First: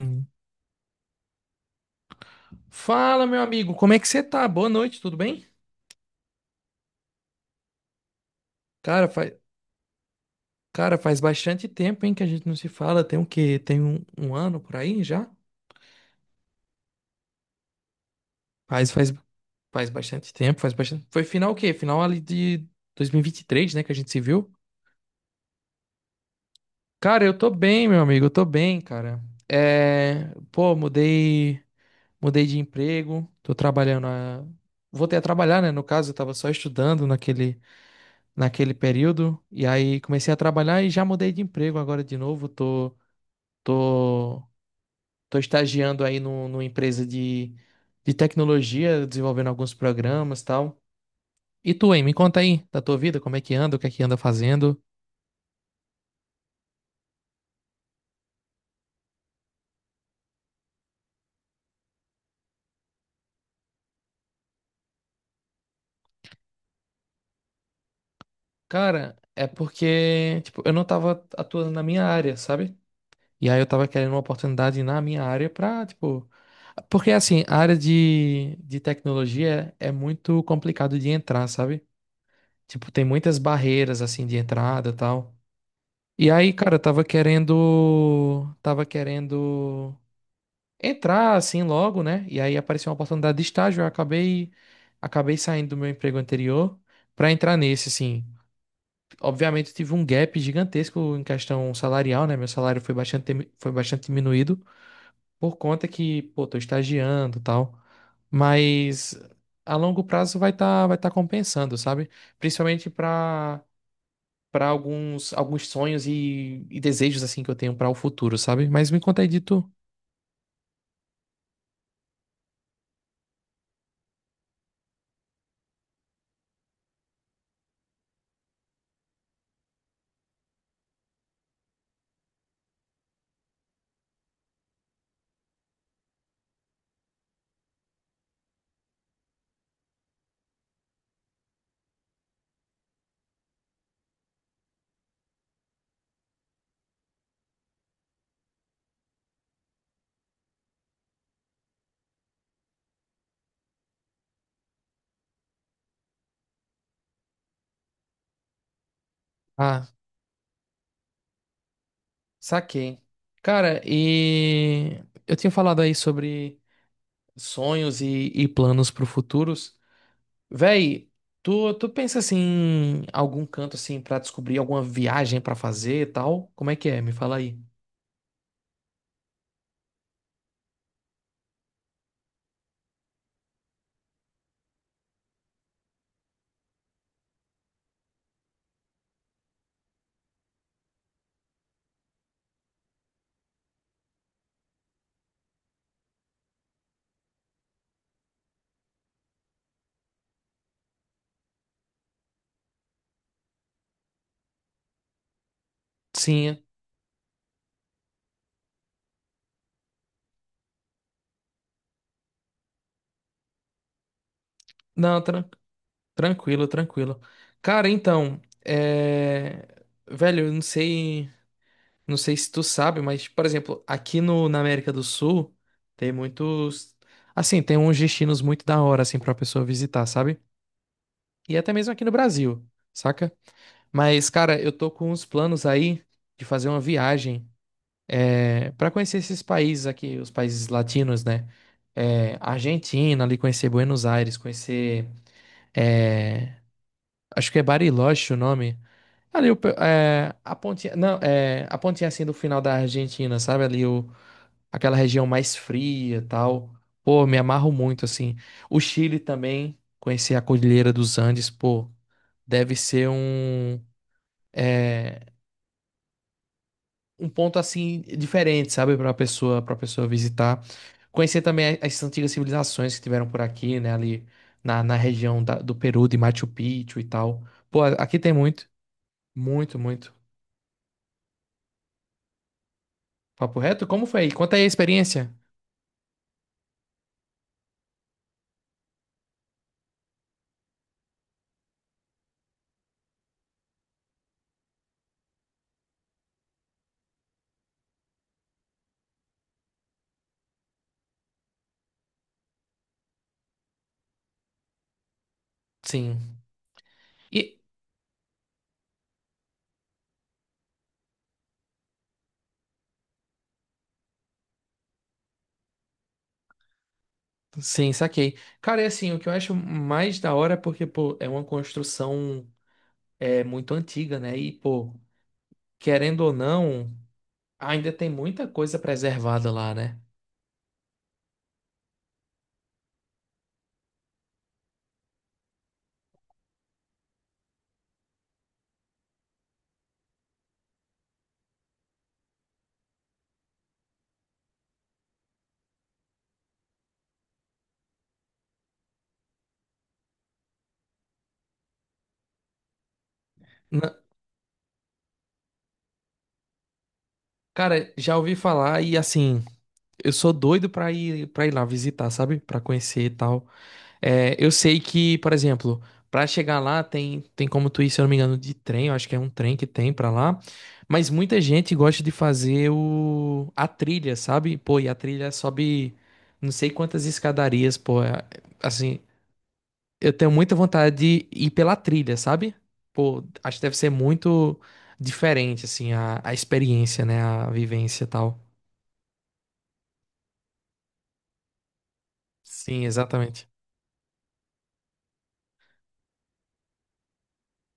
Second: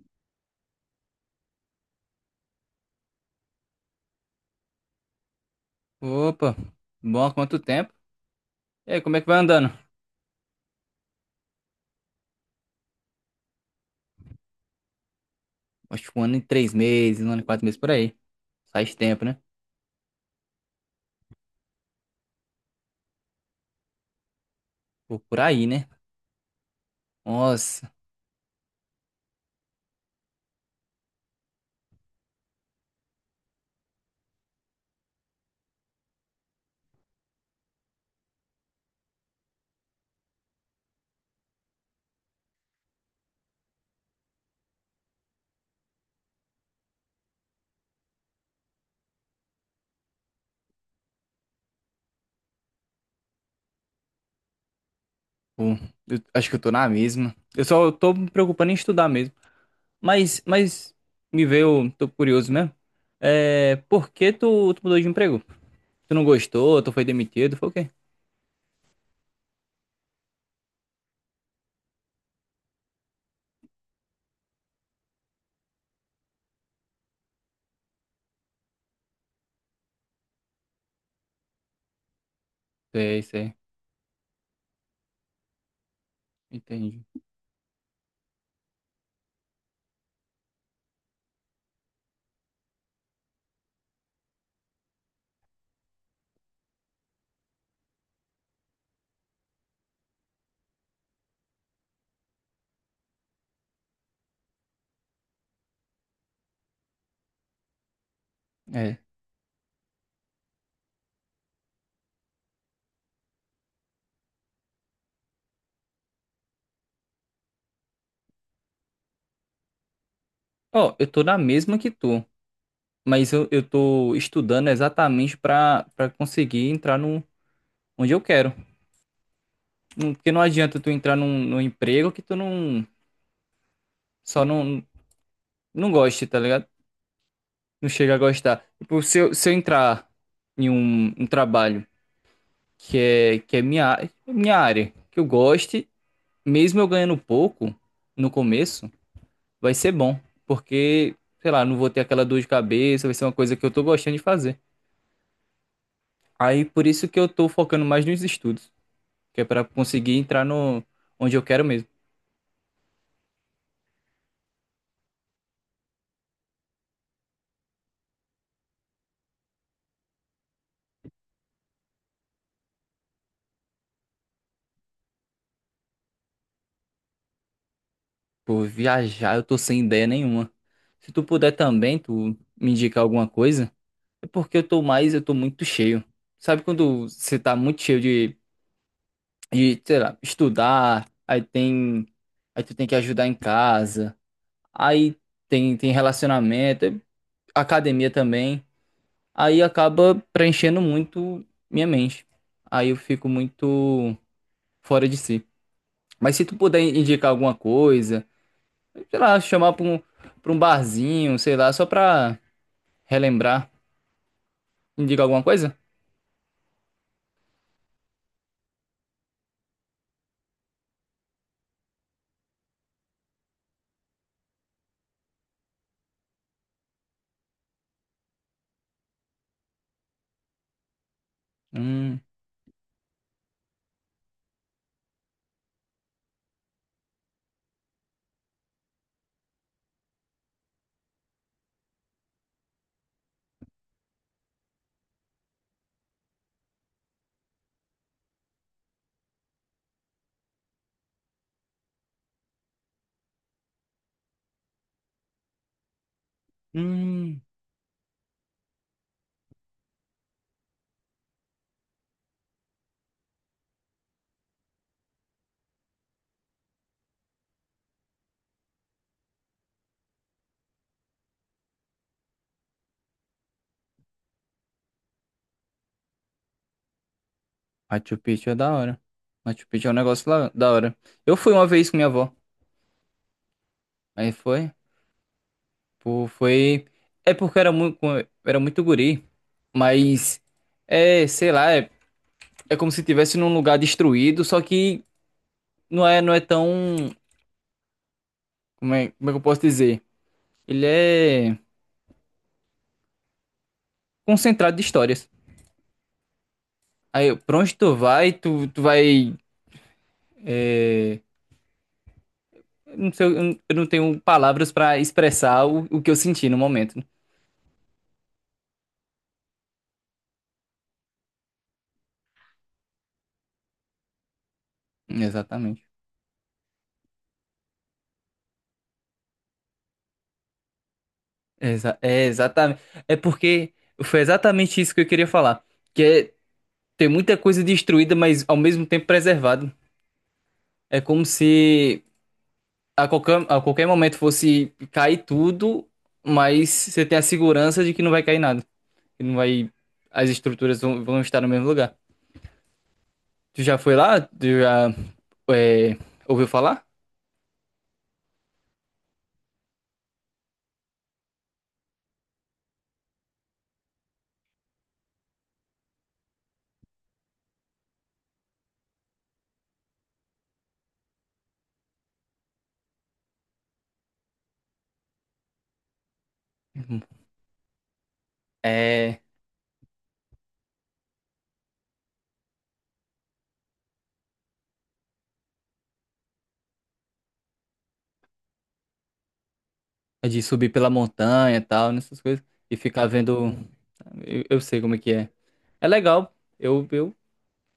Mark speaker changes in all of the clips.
Speaker 1: Hum. Fala, meu amigo, como é que você tá? Boa noite, tudo bem?
Speaker 2: Opa, bom, há quanto tempo? E aí,
Speaker 1: Cara,
Speaker 2: como é que
Speaker 1: faz,
Speaker 2: vai andando?
Speaker 1: Cara, faz bastante tempo, hein, que a gente não se fala. Tem o quê? Tem um ano por aí já?
Speaker 2: Acho que um ano e 3 meses, um ano e 4 meses por aí.
Speaker 1: Faz,
Speaker 2: Faz
Speaker 1: faz,
Speaker 2: tempo, né?
Speaker 1: Faz bastante tempo, faz bastante. Foi final o quê? Final ali de dois mil e vinte e três, né, que a gente se viu?
Speaker 2: Pô, por aí, né?
Speaker 1: Cara, eu tô bem,
Speaker 2: Nossa,
Speaker 1: meu amigo, eu tô bem, cara. É, pô, mudei de emprego, voltei a trabalhar, né? No caso, eu tava só estudando naquele período. E aí comecei a trabalhar e já mudei de emprego agora de novo. Tô, Tô estagiando aí no, numa empresa de tecnologia, desenvolvendo alguns programas e tal. E tu, hein? Me conta aí da tua vida, como é que anda, o que é que anda fazendo.
Speaker 2: pô, eu acho que eu tô na mesma. Eu só tô me preocupando em estudar mesmo. Mas me veio, tô curioso mesmo. É, por que tu mudou de emprego? Tu não gostou, tu foi demitido, foi o quê?
Speaker 1: Cara, é porque, tipo, eu não tava atuando na minha área, sabe? E aí eu tava querendo uma oportunidade na minha área pra, tipo... Porque, assim, a área de tecnologia é muito complicado de entrar, sabe? Tipo, tem
Speaker 2: Sei,
Speaker 1: muitas
Speaker 2: sei,
Speaker 1: barreiras assim de entrada e tal. E aí, cara,
Speaker 2: entendi.
Speaker 1: tava querendo entrar assim logo, né? E aí apareceu uma oportunidade de estágio, eu acabei acabei saindo do meu emprego anterior pra entrar nesse assim. Obviamente eu tive um gap gigantesco em questão salarial, né? Meu salário foi bastante diminuído por conta que, pô, tô estagiando, e tal.
Speaker 2: É.
Speaker 1: Mas a longo prazo vai tá compensando, sabe? Principalmente para alguns sonhos e desejos assim que eu tenho para o futuro, sabe? Mas me conta aí de tu.
Speaker 2: Ó, eu tô na mesma que tu, mas eu tô estudando exatamente pra conseguir entrar no onde eu quero. Porque não adianta tu entrar num emprego que tu não. Só não goste, tá ligado? Não chega a gostar. Tipo, se eu entrar em um trabalho que é minha área, que eu goste, mesmo eu ganhando pouco no começo, vai ser bom. Porque, sei lá, não vou ter aquela dor de cabeça, vai ser uma coisa que eu tô gostando de fazer. Aí por isso que eu tô focando mais nos estudos, que é pra
Speaker 1: Ah,
Speaker 2: conseguir entrar no onde eu quero mesmo.
Speaker 1: saquei. Cara, e eu tinha falado aí sobre sonhos e planos pro futuros. Véi, tu pensa assim em algum canto assim para descobrir alguma viagem para fazer e tal? Como é que é? Me fala aí.
Speaker 2: Por viajar eu tô sem ideia nenhuma. Se tu puder também, tu me indicar alguma coisa, é porque eu tô mais, eu tô muito cheio. Sabe quando você tá muito cheio de, sei lá, estudar, aí tu tem que ajudar em casa, aí tem relacionamento, academia também, aí acaba preenchendo muito minha mente. Aí eu fico muito fora de si. Mas se tu
Speaker 1: Sim.
Speaker 2: puder indicar alguma coisa, sei lá, chamar pra um barzinho, sei lá, só pra relembrar.
Speaker 1: Não,
Speaker 2: Indica alguma coisa?
Speaker 1: tranquilo, tranquilo. Cara, então, é... Velho, eu não sei, não sei se tu sabe, mas, por exemplo, aqui no, na América do Sul tem muitos, assim, tem uns destinos muito da hora, assim, pra pessoa visitar, sabe? E até mesmo aqui no
Speaker 2: Hum,
Speaker 1: Brasil, saca? Mas, cara, eu tô com uns planos aí de fazer uma viagem, para conhecer esses países aqui, os países latinos, né? Argentina, ali conhecer Buenos Aires, eh, acho que é Bariloche o nome. Ali o, é a pontinha, não, é a pontinha assim do final da Argentina, sabe? Ali o, aquela região mais fria, e tal. Pô, me
Speaker 2: hum.
Speaker 1: amarro muito assim. O Chile também, conhecer a Cordilheira dos Andes, pô, deve ser é, um ponto assim diferente, sabe, para pessoa visitar. Conhecer também as antigas civilizações que tiveram por aqui, né, ali na região do Peru, de Machu Picchu e tal. Pô,
Speaker 2: Machu
Speaker 1: aqui tem
Speaker 2: Picchu é
Speaker 1: muito,
Speaker 2: da hora. Machu
Speaker 1: muito,
Speaker 2: Picchu é um
Speaker 1: muito.
Speaker 2: negócio lá, da hora. Eu fui uma vez com minha avó.
Speaker 1: Papo reto? Como foi?
Speaker 2: Aí
Speaker 1: Conta aí a
Speaker 2: foi,
Speaker 1: experiência.
Speaker 2: pô, foi. É porque eu era muito guri. Mas, é, sei lá, é como se estivesse num lugar destruído, só que não é tão. Como é que eu posso dizer? Ele é concentrado de histórias.
Speaker 1: Sim.
Speaker 2: Aí,
Speaker 1: E
Speaker 2: pra onde tu vai, tu vai é, não sei, eu não tenho palavras pra expressar o que eu senti no momento.
Speaker 1: sim, saquei. Cara, é assim, o que eu acho mais da hora é porque, pô, é uma construção, é muito antiga, né? E, pô,
Speaker 2: Exatamente.
Speaker 1: querendo ou não, ainda tem muita coisa preservada lá, né?
Speaker 2: É exatamente. É porque foi exatamente isso que eu queria falar. Que é ter muita coisa destruída, mas ao mesmo tempo preservada. É como se a qualquer momento fosse cair tudo, mas você tem a segurança de que não vai cair nada. Que não vai. As estruturas vão estar no mesmo lugar. Tu já foi
Speaker 1: Na-
Speaker 2: lá? Tu já é, ouviu falar?
Speaker 1: Cara, já ouvi falar e assim, eu sou doido pra ir para ir lá visitar, sabe? Pra conhecer e tal. É, eu sei que, por exemplo, pra chegar lá tem, tem como tu ir, se eu não me engano, de trem, eu acho que é um trem que tem pra lá. Mas muita gente gosta de fazer o a trilha, sabe? Pô, e a trilha sobe não sei quantas escadarias, Assim,
Speaker 2: É.
Speaker 1: eu tenho muita vontade de ir pela trilha, sabe? Pô, acho que deve ser muito diferente, assim, a experiência, né? A vivência e tal.
Speaker 2: É de subir pela montanha e tal, nessas coisas. E
Speaker 1: Sim,
Speaker 2: ficar
Speaker 1: exatamente.
Speaker 2: vendo. Eu sei como é que é. É legal. Eu, eu,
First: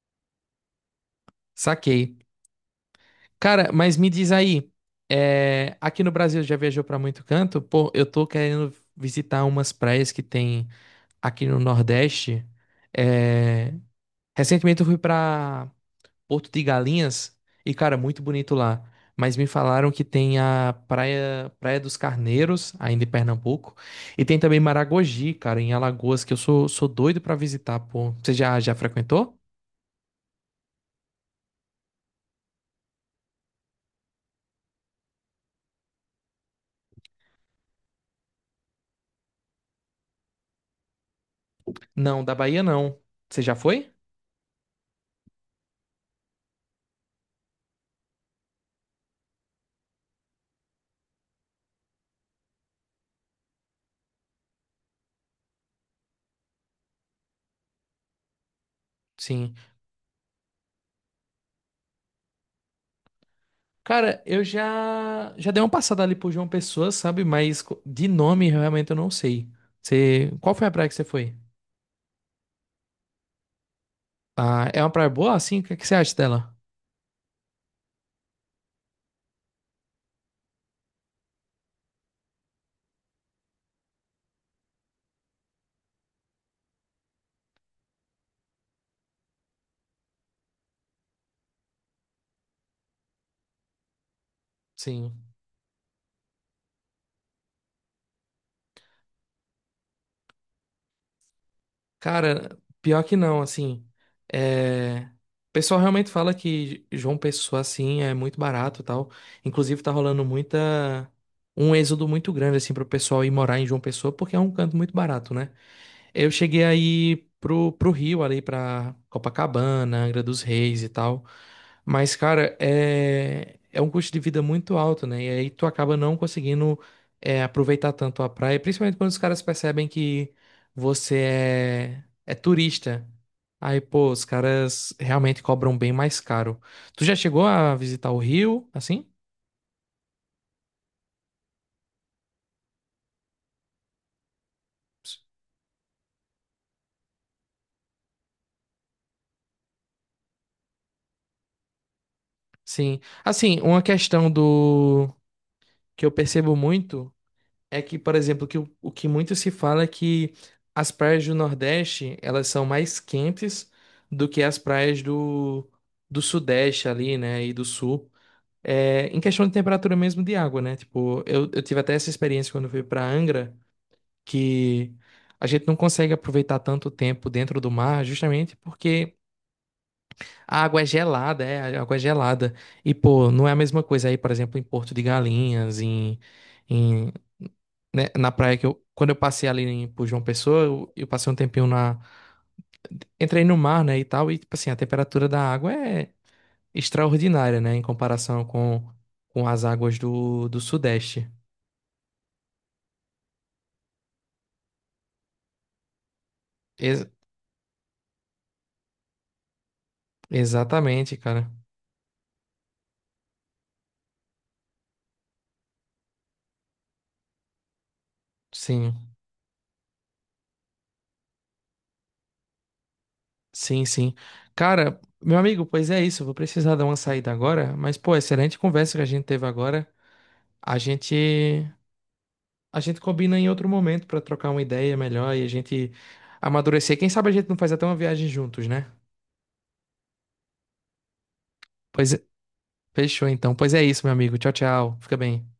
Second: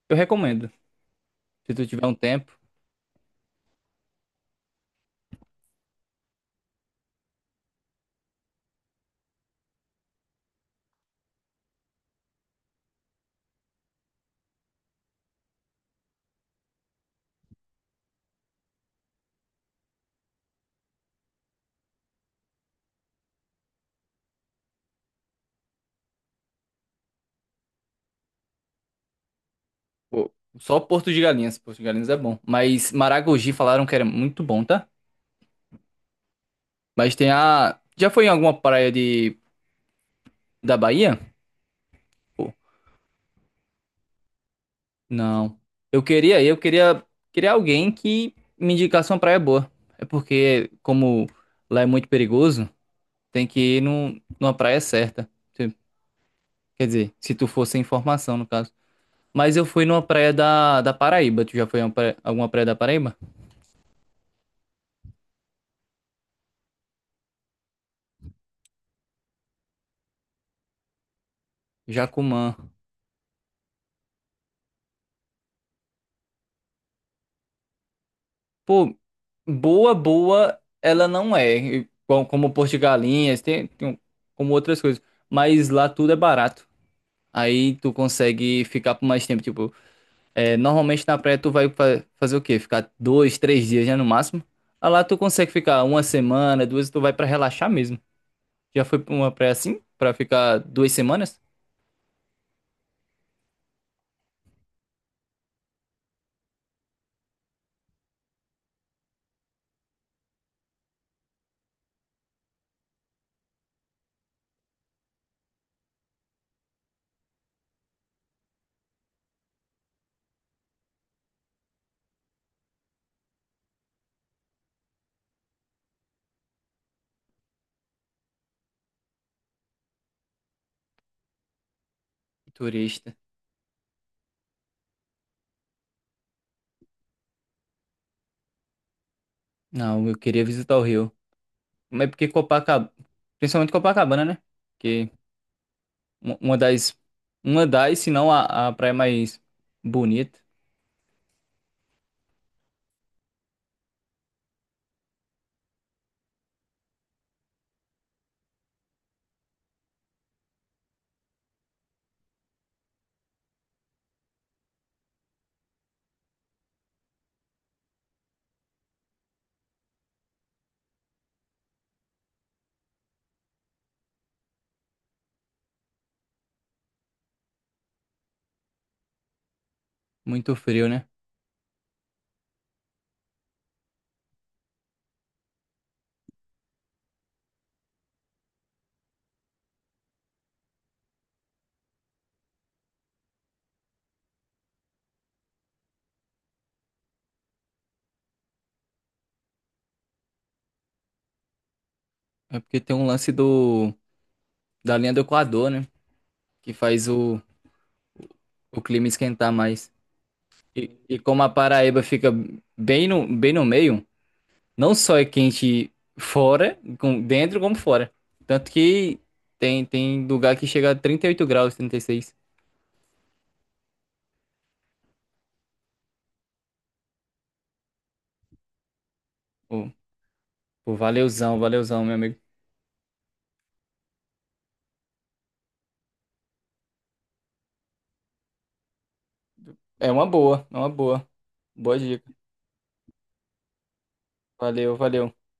Speaker 2: eu recomendo. Se tu tiver um
Speaker 1: Saquei.
Speaker 2: tempo.
Speaker 1: Cara, mas me diz aí, é, aqui no Brasil já viajou pra muito canto? Pô, eu tô querendo visitar umas praias que tem aqui no Nordeste. É, recentemente eu fui pra Porto de Galinhas e, cara, muito bonito lá. Mas me falaram que tem a praia, Praia dos Carneiros, ainda em Pernambuco, e tem também Maragogi, cara, em Alagoas, que sou doido pra visitar, pô. Você já frequentou?
Speaker 2: Pô, só Porto de Galinhas. Porto de Galinhas é bom. Mas Maragogi falaram que era muito bom, tá? Mas tem a. Já foi em alguma praia da Bahia?
Speaker 1: Não, da
Speaker 2: Pô,
Speaker 1: Bahia não. Você já foi?
Speaker 2: não. Eu queria alguém que me indicasse uma praia boa. É porque, como lá é muito perigoso, tem que ir numa praia certa. Quer dizer, se tu for sem informação, no caso.
Speaker 1: Sim.
Speaker 2: Mas eu fui numa praia da Paraíba. Tu já foi em uma alguma praia da Paraíba?
Speaker 1: Cara, eu já já dei uma passada ali por João Pessoa, sabe? Mas de nome realmente eu não sei. Você, qual foi a praia que você foi?
Speaker 2: Jacumã.
Speaker 1: Ah, é uma praia boa assim? O que que você acha dela?
Speaker 2: Pô, boa, boa, ela não é. Como Porto de Galinhas, como outras coisas. Mas lá tudo é barato. Aí tu consegue ficar por mais tempo. Tipo, é, normalmente na praia tu vai fazer o quê? Ficar 2, 3 dias, né, no máximo. Aí lá tu
Speaker 1: Sim.
Speaker 2: consegue ficar uma semana, duas, tu vai pra relaxar mesmo. Já foi pra uma praia assim? Pra ficar 2 semanas?
Speaker 1: Cara, pior que não, assim. É... O pessoal realmente fala que João Pessoa assim é muito barato e tal. Inclusive tá rolando muita um êxodo muito grande assim pro pessoal ir morar em João Pessoa porque é um canto muito barato, né? Eu cheguei aí pro Rio, ali pra Copacabana, Angra dos Reis e tal. Mas, cara, é um custo de vida muito alto, né? E aí tu acaba não conseguindo aproveitar tanto a praia, principalmente quando os caras percebem que você é turista.
Speaker 2: Turista.
Speaker 1: Aí, pô, os caras realmente cobram bem mais caro. Tu já chegou a visitar o Rio, assim?
Speaker 2: Não, eu queria visitar o Rio. Mas porque Copacabana, principalmente Copacabana, né? Que uma uma das, uma das, se não a praia mais bonita,
Speaker 1: Sim. Assim, uma questão do que eu percebo muito. É que, por exemplo, que o que muito se fala é que as praias do Nordeste, elas são mais quentes do que as praias do Sudeste ali, né, e do Sul. É, em questão de temperatura mesmo de água, né? Tipo, eu tive até essa experiência quando eu fui para Angra, que a gente não consegue aproveitar tanto tempo dentro do mar, justamente porque
Speaker 2: muito
Speaker 1: a água é
Speaker 2: frio, né?
Speaker 1: gelada, é, a água é gelada. E, pô, não é a mesma coisa aí, por exemplo, em Porto de Galinhas, em, né, na praia que eu, quando eu passei ali em, por João Pessoa, eu passei um tempinho entrei no mar, né, e tal, e tipo assim, a temperatura da água é extraordinária, né, em comparação com as águas do Sudeste.
Speaker 2: É porque tem um lance do da linha do Equador, né? Que
Speaker 1: Ex-
Speaker 2: faz o clima esquentar mais. E,
Speaker 1: Exatamente,
Speaker 2: e como
Speaker 1: cara.
Speaker 2: a Paraíba fica bem no meio, não só é quente fora, dentro como fora. Tanto
Speaker 1: Sim,
Speaker 2: que tem lugar que chega a 38 graus, 36.
Speaker 1: sim, sim. Cara, meu amigo, pois é isso, eu vou precisar dar uma saída agora, mas pô, excelente conversa que a gente teve agora.
Speaker 2: Pô,
Speaker 1: A
Speaker 2: pô,
Speaker 1: gente
Speaker 2: valeuzão, valeuzão, meu amigo.
Speaker 1: a gente combina em outro momento pra trocar uma ideia melhor e a gente amadurecer. Quem sabe a gente não faz até uma viagem juntos, né?
Speaker 2: É uma boa, é uma boa. Boa
Speaker 1: Pois é,
Speaker 2: dica.
Speaker 1: fechou então. Pois é isso, meu amigo. Tchau,
Speaker 2: Valeu,
Speaker 1: tchau. Fica
Speaker 2: valeu.
Speaker 1: bem.